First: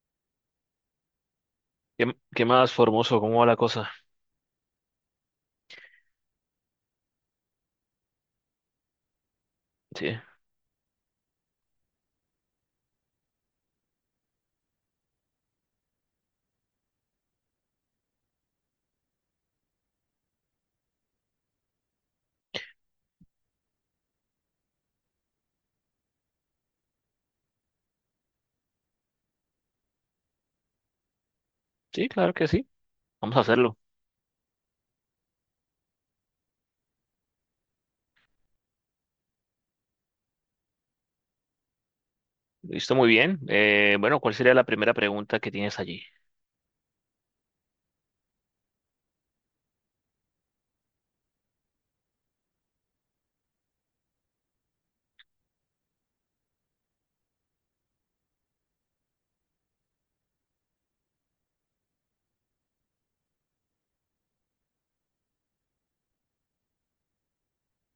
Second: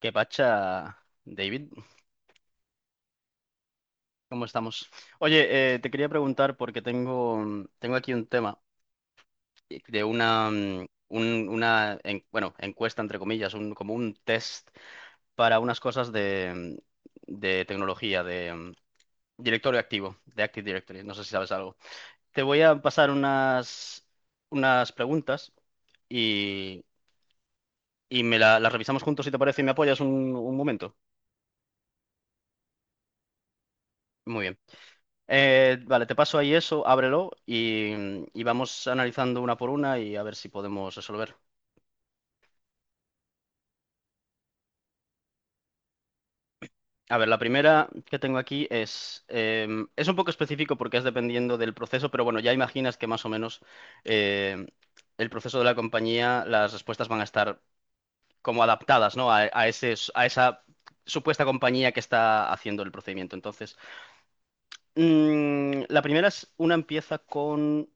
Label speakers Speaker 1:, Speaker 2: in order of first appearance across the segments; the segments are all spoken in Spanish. Speaker 1: ¿Qué pacha, David?
Speaker 2: ¿Qué más, Formoso? ¿Cómo va la cosa?
Speaker 1: ¿Cómo estamos? Oye, te quería preguntar porque tengo, tengo aquí un tema de
Speaker 2: Sí,
Speaker 1: una, encuesta, entre comillas, un, como un test para unas cosas de, de tecnología, de directorio activo, de Active Directory. No sé si sabes algo. Te voy a pasar unas, unas preguntas y, y las revisamos juntos si te parece y me apoyas un momento.
Speaker 2: sí, claro que sí. Vamos a hacerlo.
Speaker 1: Muy bien. Vale, te paso ahí eso, ábrelo y vamos analizando una por una y a ver si podemos resolver.
Speaker 2: Listo, muy bien. Bueno, ¿cuál sería la primera pregunta que tienes allí?
Speaker 1: A ver, la primera que tengo aquí es un poco específico porque es dependiendo del proceso, pero bueno, ya imaginas que más o menos eh, el proceso de la compañía, las respuestas van a estar como adaptadas, ¿no? A ese, a esa supuesta compañía que está haciendo el procedimiento. Entonces, la primera es, una empieza con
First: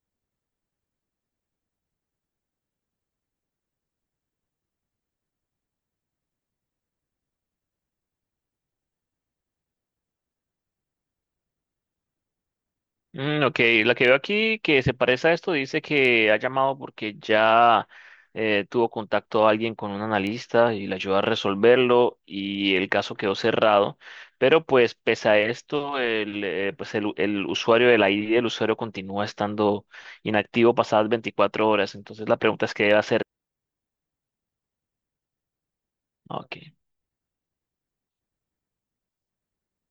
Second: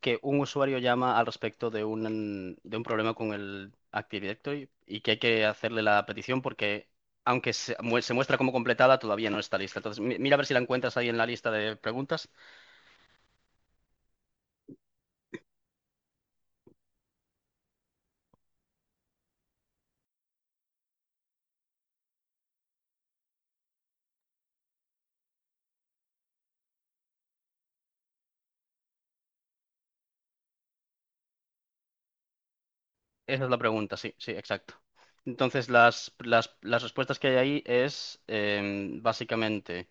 Speaker 1: que un usuario llama al respecto de un problema con el Active Directory y que hay que hacerle la petición porque, aunque se, se muestra como completada, todavía no está lista. Entonces, mira a ver si la encuentras ahí en la lista de preguntas.
Speaker 2: Mm, ok, la que veo aquí que se parece a esto dice que ha llamado porque ya tuvo contacto a alguien con un analista y le ayudó a resolverlo y el caso quedó cerrado. Pero pues pese a esto, el usuario de la ID el usuario continúa estando inactivo pasadas 24 horas. Entonces la pregunta es qué debe hacer.
Speaker 1: Esa es la pregunta, sí, sí, exacto. Entonces,
Speaker 2: Ok.
Speaker 1: las respuestas que hay ahí es básicamente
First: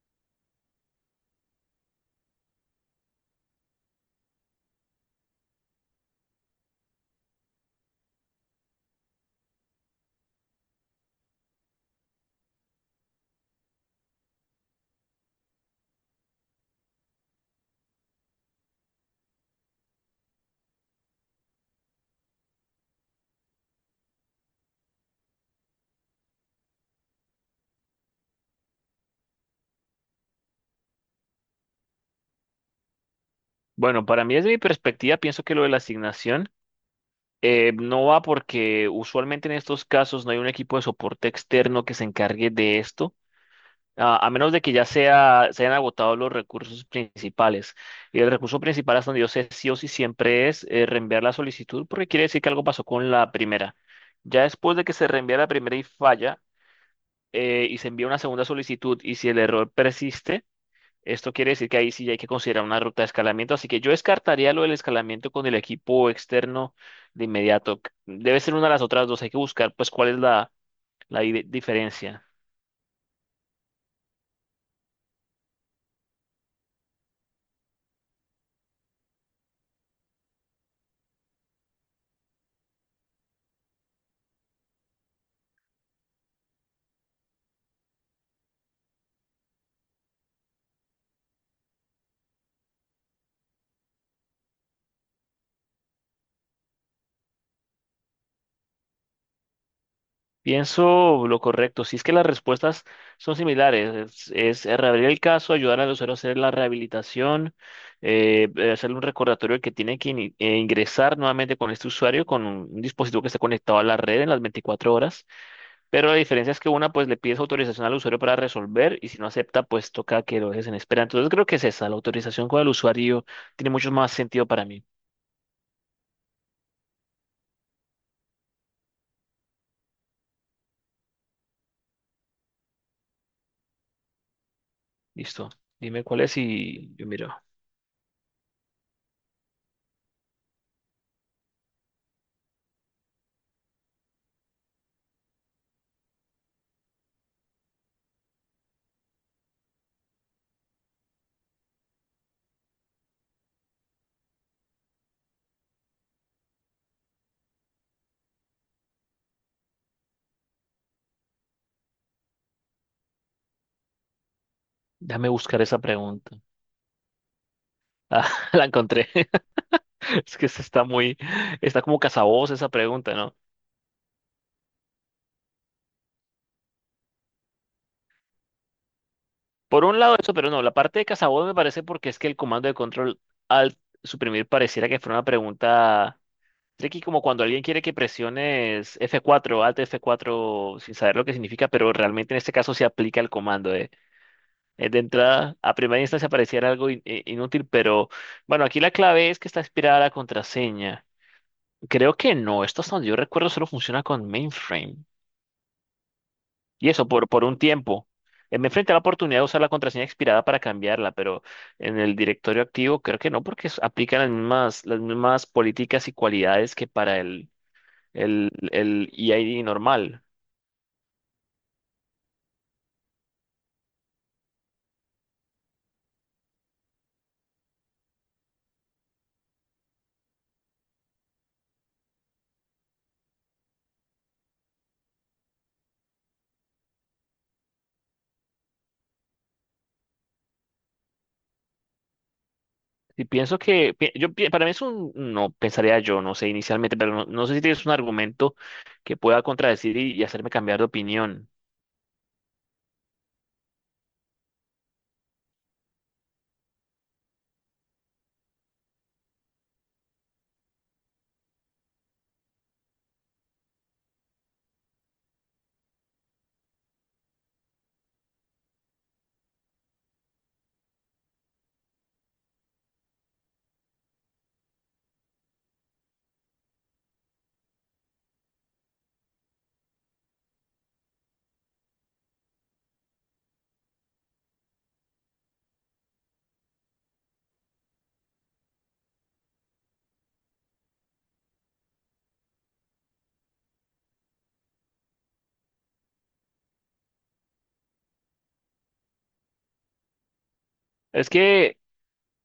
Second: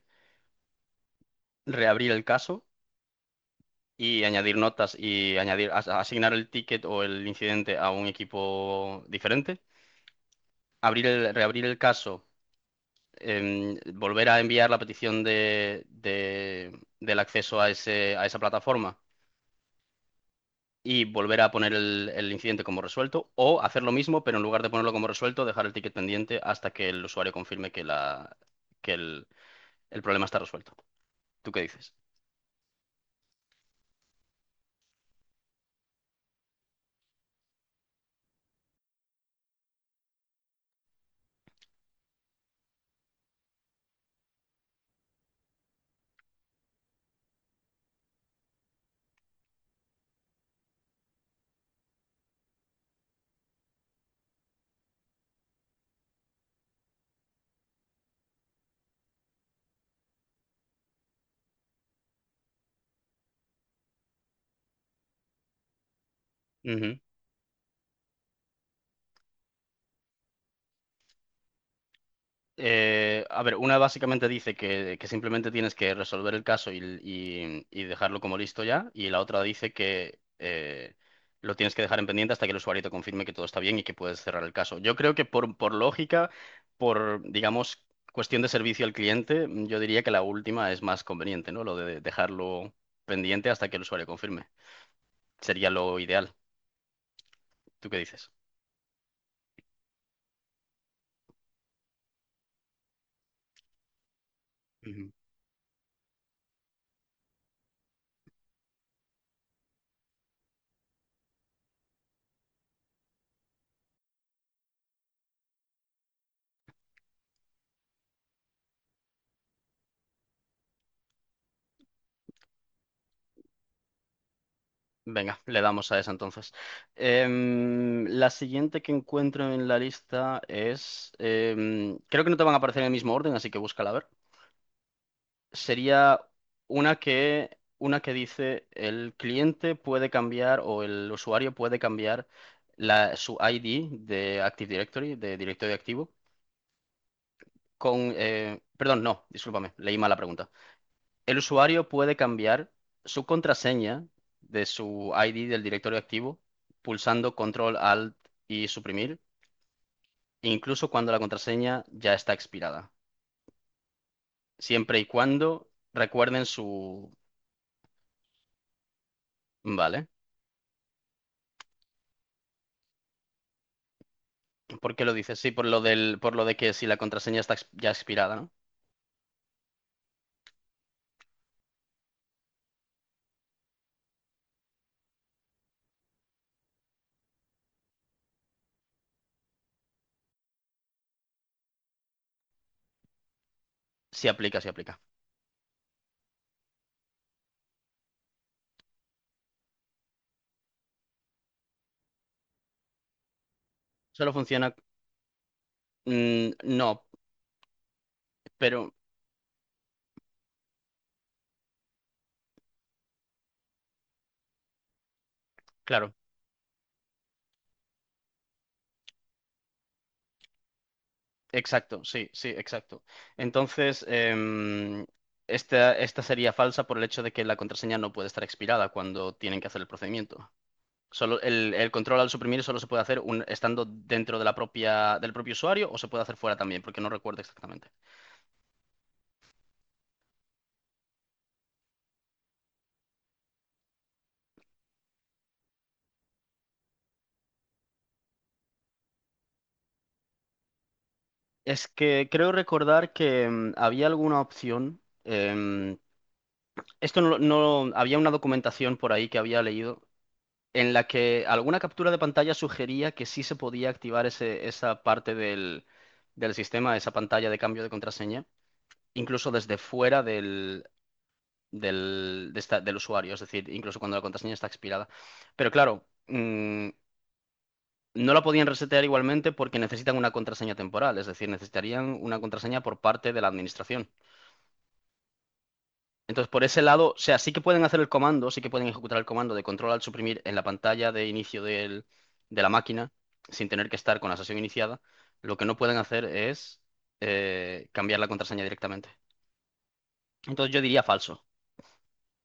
Speaker 1: reabrir el caso y añadir notas y añadir, asignar el ticket o el incidente a un equipo diferente, abrir el, reabrir el caso volver a enviar la petición de, del acceso a ese, a esa plataforma y volver a poner el incidente como resuelto, o hacer lo mismo, pero en lugar de ponerlo como resuelto, dejar el ticket pendiente hasta que el usuario confirme que, la, que el problema está resuelto. ¿Tú qué dices?
Speaker 2: Bueno, para mí desde mi perspectiva, pienso que lo de la asignación no va porque usualmente en estos casos no hay un equipo de soporte externo que se encargue de esto, a menos de que ya sea, se hayan agotado los recursos principales. Y el recurso principal hasta donde yo sé sí o sí siempre es reenviar la solicitud porque quiere decir que algo pasó con la primera. Ya después de que se reenvía la primera y falla y se envía una segunda solicitud y si el error persiste esto quiere decir que ahí sí hay que considerar una ruta de escalamiento, así que yo descartaría lo del escalamiento con el equipo externo
Speaker 1: Ujú.
Speaker 2: de inmediato. Debe ser una de las otras dos, hay que buscar pues cuál es la diferencia.
Speaker 1: A ver, una básicamente dice que simplemente tienes que resolver el caso y, y dejarlo como listo ya, y la otra dice que lo tienes que dejar en pendiente hasta que el usuario te confirme que todo está bien y que puedes cerrar el caso. Yo creo que por lógica, por, digamos, cuestión de servicio al cliente, yo diría que la última es más conveniente, ¿no? Lo de dejarlo pendiente hasta que el usuario confirme. Sería lo ideal. ¿Tú qué dices?
Speaker 2: Pienso lo correcto, si es que las respuestas son similares, es reabrir el caso, ayudar al usuario a hacer la rehabilitación, hacerle un recordatorio de que tiene que ingresar nuevamente con este usuario, con un dispositivo que esté conectado a la red en las 24 horas. Pero la diferencia es que una, pues le pides autorización al usuario para resolver y si no acepta, pues toca que lo dejes en espera. Entonces creo que es esa, la autorización con el usuario tiene mucho más sentido para mí.
Speaker 1: Venga, le damos a esa entonces. La siguiente que encuentro en la lista es, creo que no te van a aparecer en el mismo orden, así que búscala a ver.
Speaker 2: Listo. Dime
Speaker 1: Sería
Speaker 2: cuál es y yo miro.
Speaker 1: una que dice el cliente puede cambiar o el usuario puede cambiar la, su ID de Active Directory, de directorio activo, con, perdón, no, discúlpame, leí mal la pregunta. El usuario puede cambiar su contraseña de su ID del directorio activo pulsando Control Alt y suprimir, incluso cuando la contraseña ya está expirada. Siempre y
Speaker 2: Déjame buscar
Speaker 1: cuando
Speaker 2: esa pregunta.
Speaker 1: recuerden su...
Speaker 2: Ah, la encontré.
Speaker 1: Vale.
Speaker 2: Es que esta está muy, está como cazaboz esa pregunta, ¿no?
Speaker 1: ¿Por qué lo dices? Sí, por lo del, por lo de que si la contraseña está ya expirada, ¿no?
Speaker 2: Por un lado eso, pero no, la parte de cazaboz me parece porque es que el comando de control al suprimir pareciera que fuera una pregunta Tricky como cuando alguien quiere que presiones F4, Alt F4, sin saber lo que significa, pero realmente en este caso se aplica el comando.
Speaker 1: Sí aplica, sí aplica.
Speaker 2: De entrada, a primera instancia pareciera algo inútil, pero bueno, aquí la clave es que está inspirada la contraseña. Creo que no, esto hasta donde yo recuerdo solo funciona con
Speaker 1: Solo funciona...
Speaker 2: mainframe.
Speaker 1: mm,
Speaker 2: Y
Speaker 1: no,
Speaker 2: eso por un tiempo. Me enfrenté
Speaker 1: pero
Speaker 2: a la oportunidad de usar la contraseña expirada para cambiarla, pero en el directorio activo creo que no, porque aplican las mismas políticas
Speaker 1: claro.
Speaker 2: y cualidades que para el el EID normal.
Speaker 1: Exacto, sí, sí, exacto. Entonces, esta, esta sería falsa por el hecho de que la contraseña no puede estar expirada cuando tienen que hacer el procedimiento. Solo el control al suprimir solo se puede hacer estando dentro de la propia, del propio usuario o se puede hacer fuera también, porque no recuerdo exactamente.
Speaker 2: Y pienso que, yo, para mí es un, no, pensaría yo, no sé inicialmente, pero no sé si tienes un argumento que pueda contradecir y hacerme cambiar de opinión.
Speaker 1: Es que creo recordar que había alguna opción. Esto no, no había una documentación por ahí que había leído en la que alguna captura de pantalla sugería que sí se podía activar esa parte del, del sistema, esa pantalla de cambio de contraseña, incluso desde fuera del, del, del usuario, es decir, incluso cuando la contraseña está expirada. Pero claro, no la podían resetear igualmente porque necesitan una contraseña temporal, es decir, necesitarían una contraseña por parte de la administración. Entonces, por ese lado, o sea, sí que pueden hacer el comando, sí que pueden ejecutar el comando de control al suprimir en la pantalla de inicio de la máquina, sin tener que estar con la sesión iniciada. Lo que no pueden hacer es cambiar la contraseña directamente. Entonces, yo diría
Speaker 2: Es
Speaker 1: falso.
Speaker 2: que,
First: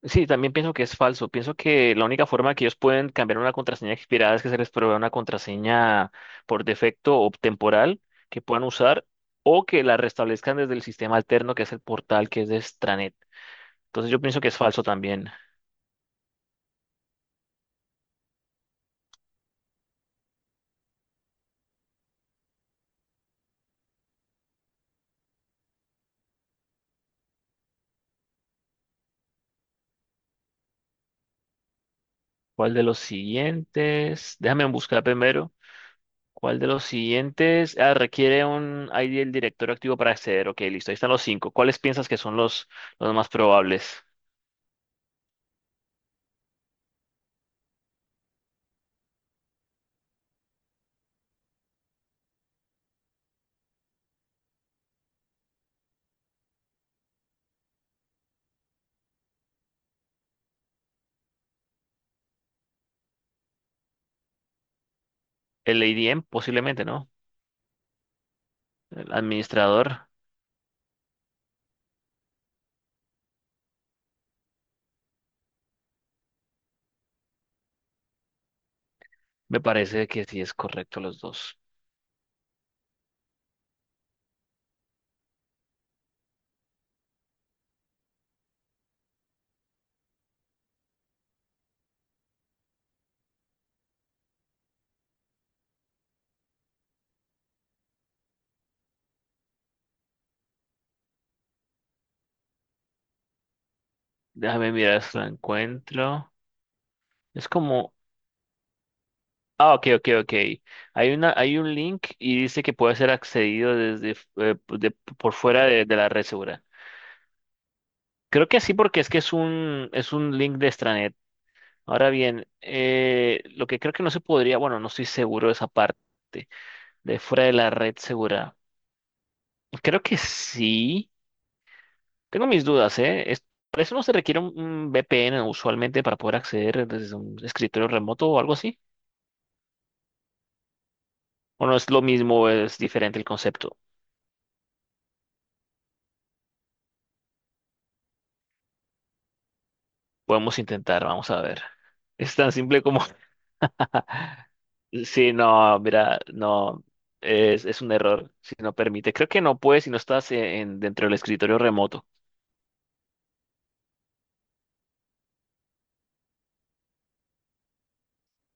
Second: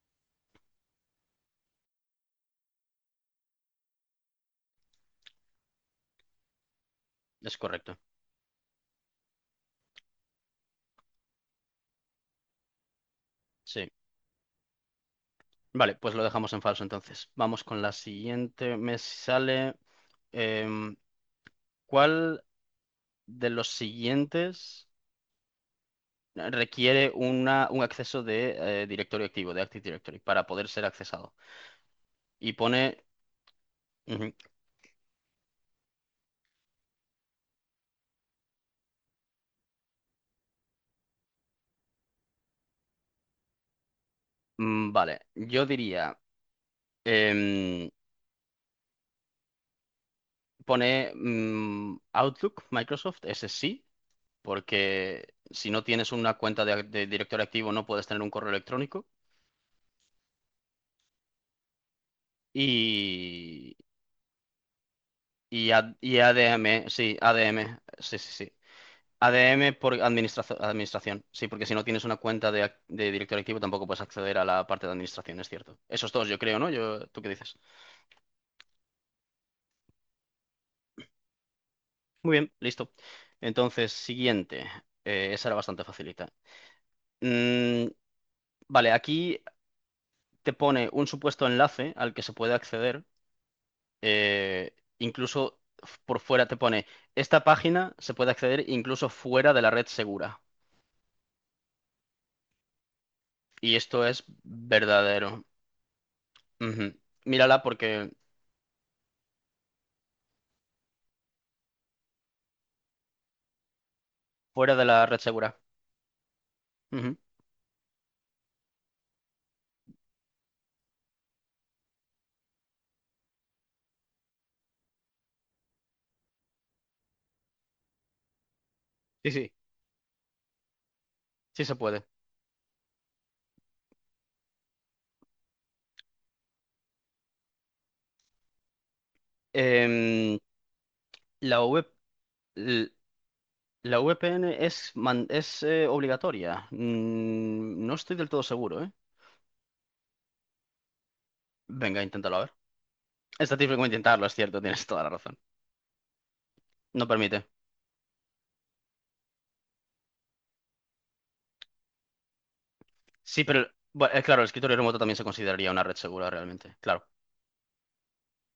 Speaker 2: sí, también pienso que es falso. Pienso que la única forma que ellos pueden cambiar una contraseña expirada es que se les provea una contraseña por defecto o
Speaker 1: Es correcto.
Speaker 2: temporal que puedan usar o que la restablezcan desde el sistema alterno que es el portal que es de Stranet.
Speaker 1: Sí.
Speaker 2: Entonces yo pienso que es falso también.
Speaker 1: Vale, pues lo dejamos en falso entonces. Vamos con la siguiente. Me sale. em, ¿Cuál de los siguientes requiere una, un acceso de directorio activo, de Active Directory, para poder ser accesado? Y
Speaker 2: ¿Cuál de los
Speaker 1: pone. Ujú.
Speaker 2: siguientes? Déjame buscar primero. ¿Cuál de los siguientes? Ah, requiere un ID del director activo para acceder. Ok, listo. Ahí están los cinco. ¿Cuáles piensas que son los más probables?
Speaker 1: Vale, yo diría, em, pone Outlook, Microsoft, ese sí, porque si no tienes una cuenta de directorio activo no puedes tener un correo electrónico. Y, y,
Speaker 2: El
Speaker 1: Y
Speaker 2: ADM,
Speaker 1: ADM,
Speaker 2: posiblemente, ¿no?
Speaker 1: sí, ADM, sí, sí, sí.
Speaker 2: El
Speaker 1: ADM por
Speaker 2: administrador.
Speaker 1: administración, sí, porque si no tienes una cuenta de, de directorio activo tampoco puedes acceder a la parte de administración, es cierto. Esos dos, yo creo, ¿no? Yo, ¿tú qué dices?
Speaker 2: Me parece que sí es correcto los dos.
Speaker 1: Muy bien, listo. Entonces, siguiente. Esa era bastante facilita. Mm, vale, aquí te pone un supuesto enlace al que se puede acceder. Incluso por fuera te pone, esta página se puede acceder incluso fuera de la red segura. Y esto es
Speaker 2: Déjame mirar si lo
Speaker 1: verdadero.
Speaker 2: encuentro.
Speaker 1: Ujú.
Speaker 2: Es
Speaker 1: Mírala
Speaker 2: como.
Speaker 1: porque
Speaker 2: Ah, ok, ok, ok. Hay un link y dice que puede ser accedido desde
Speaker 1: fuera de la red
Speaker 2: por
Speaker 1: segura.
Speaker 2: fuera de la red segura.
Speaker 1: Ujú.
Speaker 2: Creo que sí, porque es que es un link de extranet. Ahora bien, lo que creo que no se podría, bueno, no estoy seguro de esa parte, de fuera de la red segura.
Speaker 1: Sí, sí,
Speaker 2: Creo que sí,
Speaker 1: sí se puede.
Speaker 2: tengo mis dudas, ¿eh? Para eso no se requiere un VPN usualmente para poder acceder desde un escritorio remoto o algo así.
Speaker 1: Em, la
Speaker 2: ¿O no
Speaker 1: V-
Speaker 2: es lo mismo, es
Speaker 1: l-
Speaker 2: diferente el concepto?
Speaker 1: la VPN es, es obligatoria. Mm, no estoy del todo seguro, ¿eh?
Speaker 2: Podemos intentar, vamos a ver.
Speaker 1: Venga,
Speaker 2: Es
Speaker 1: inténtalo a ver.
Speaker 2: tan simple como...
Speaker 1: Esta tiene que intentarlo, es cierto, tienes toda la
Speaker 2: Sí,
Speaker 1: razón.
Speaker 2: no, mira, no,
Speaker 1: No permite.
Speaker 2: es un error si no permite. Creo que no puedes si no estás en, dentro del escritorio remoto.
Speaker 1: Sí, pero bueno, claro, el escritorio remoto también se consideraría una red segura realmente. Claro,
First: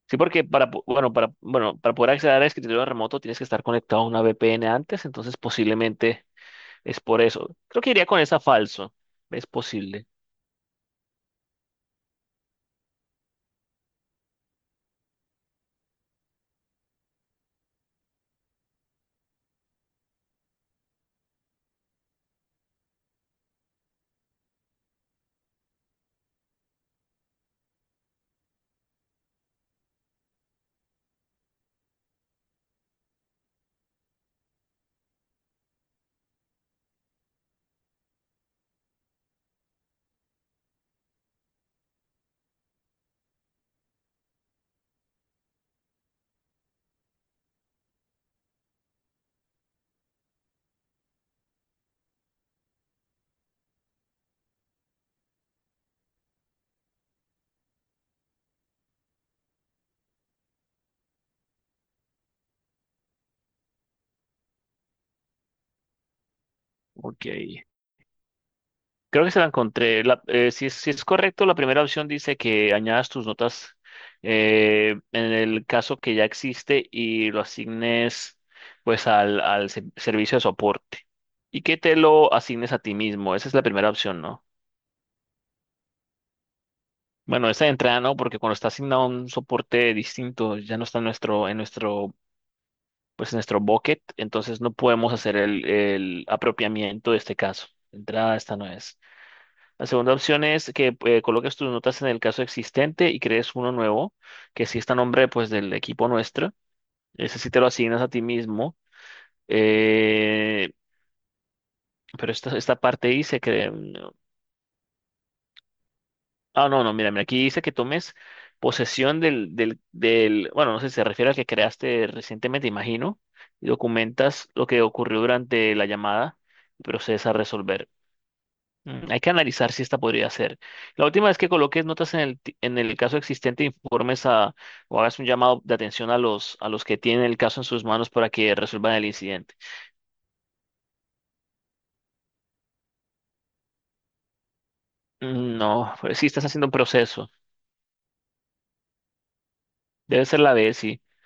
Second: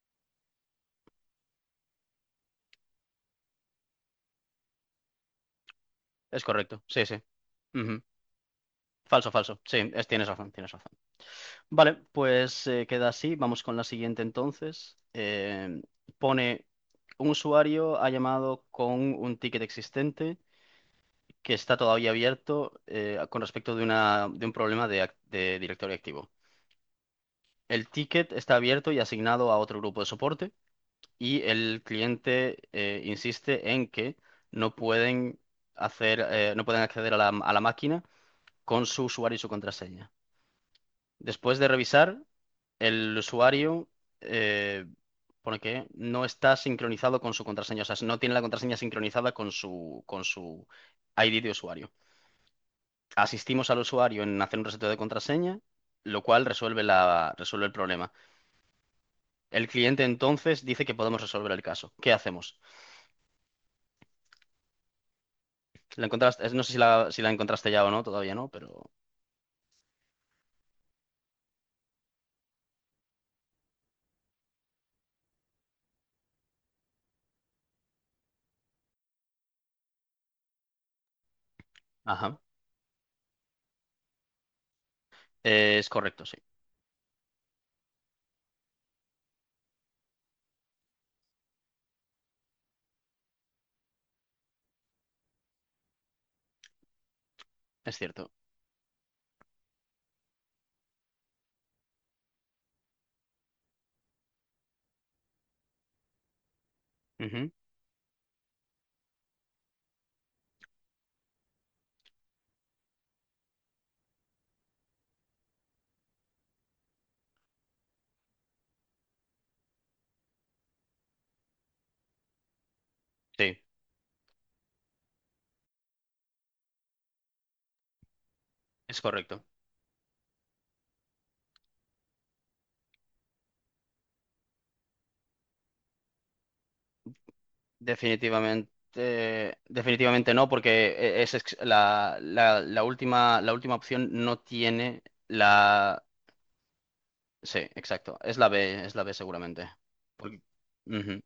Speaker 2: Sí, porque para, bueno, para, bueno, para poder acceder a escritorio remoto tienes que estar conectado a una VPN antes, entonces posiblemente
Speaker 1: es correcto.
Speaker 2: es
Speaker 1: Sí,
Speaker 2: por
Speaker 1: sí.
Speaker 2: eso. Creo que
Speaker 1: Ujú.
Speaker 2: iría con esa falso.
Speaker 1: Falso,
Speaker 2: Es
Speaker 1: falso. Sí,
Speaker 2: posible.
Speaker 1: tienes razón, tienes razón. Vale, pues queda así. Vamos con la siguiente entonces. Pone, un usuario ha llamado con un ticket existente que está todavía abierto con respecto de, una, de un problema de, de directorio activo. El ticket está abierto y asignado a otro grupo de soporte. Y el cliente insiste en que no pueden hacer, no pueden acceder a la máquina con su usuario y su contraseña. Después de revisar, el usuario eh, pone que no está sincronizado con su contraseña, o sea, no tiene la contraseña sincronizada con su ID de usuario. Asistimos al usuario en hacer un reseteo de contraseña, lo cual resuelve la, resuelve el problema. El cliente entonces dice que podemos resolver el caso. ¿Qué hacemos? La encontraste, no sé si la, si
Speaker 2: Ok.
Speaker 1: la encontraste ya o no, todavía no, pero...
Speaker 2: Creo que se la encontré. Si es correcto, la primera opción dice que añadas tus notas en el caso que ya existe y lo asignes pues al servicio de soporte y que te lo
Speaker 1: Ajá.
Speaker 2: asignes a ti mismo. Esa es la primera opción, ¿no?
Speaker 1: Es correcto, sí.
Speaker 2: Bueno, esta de entrada no, porque cuando está asignado a un soporte distinto, ya no está en nuestro, pues en nuestro bucket, entonces no podemos hacer el apropiamiento de este caso.
Speaker 1: Es
Speaker 2: De
Speaker 1: cierto.
Speaker 2: entrada, esta no es. La segunda opción es que coloques tus notas en el caso existente y crees uno nuevo, que sí está a nombre pues del equipo nuestro. Ese
Speaker 1: Ujú,
Speaker 2: sí te lo asignas a ti mismo. Eh, pero esta parte dice que... Ah, no, no, mira, mira, aquí dice que tomes posesión bueno, no sé si se refiere al que creaste recientemente, imagino,
Speaker 1: sí,
Speaker 2: y documentas lo que ocurrió durante la llamada y procedes a resolver.
Speaker 1: es
Speaker 2: Hay que
Speaker 1: correcto.
Speaker 2: analizar si esta podría ser. La última es que coloques notas en en el caso existente, informes a, o hagas un llamado de atención a a los que tienen el caso en sus manos para que resuelvan el incidente.
Speaker 1: Definitivamente, definitivamente no, porque la última opción no tiene
Speaker 2: No,
Speaker 1: la...
Speaker 2: pues sí, estás haciendo un proceso.
Speaker 1: Sí, exacto. Es la B seguramente.
Speaker 2: Debe
Speaker 1: Porque-
Speaker 2: ser la B, sí.
Speaker 1: ujú.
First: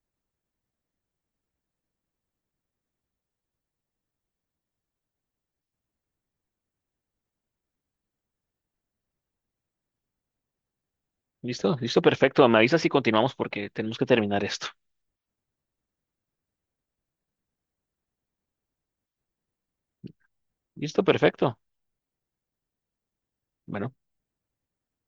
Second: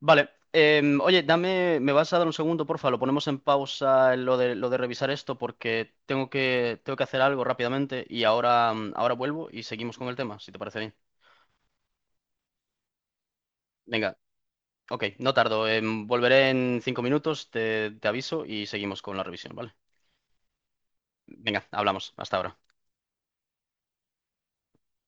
Speaker 1: Vale. Oye, dame, me vas a dar un segundo, porfa, lo ponemos en pausa en lo de revisar esto porque tengo que hacer algo rápidamente y ahora, ahora vuelvo y seguimos con el tema, si te parece bien.
Speaker 2: ¿Listo? Listo, perfecto. Me avisas si continuamos porque tenemos que
Speaker 1: Venga,
Speaker 2: terminar esto.
Speaker 1: ok, no tardo, volveré en 5 minutos, te, te aviso y seguimos con la revisión, ¿vale?
Speaker 2: Listo, perfecto.
Speaker 1: Venga, hablamos, hasta ahora.
Speaker 2: Bueno.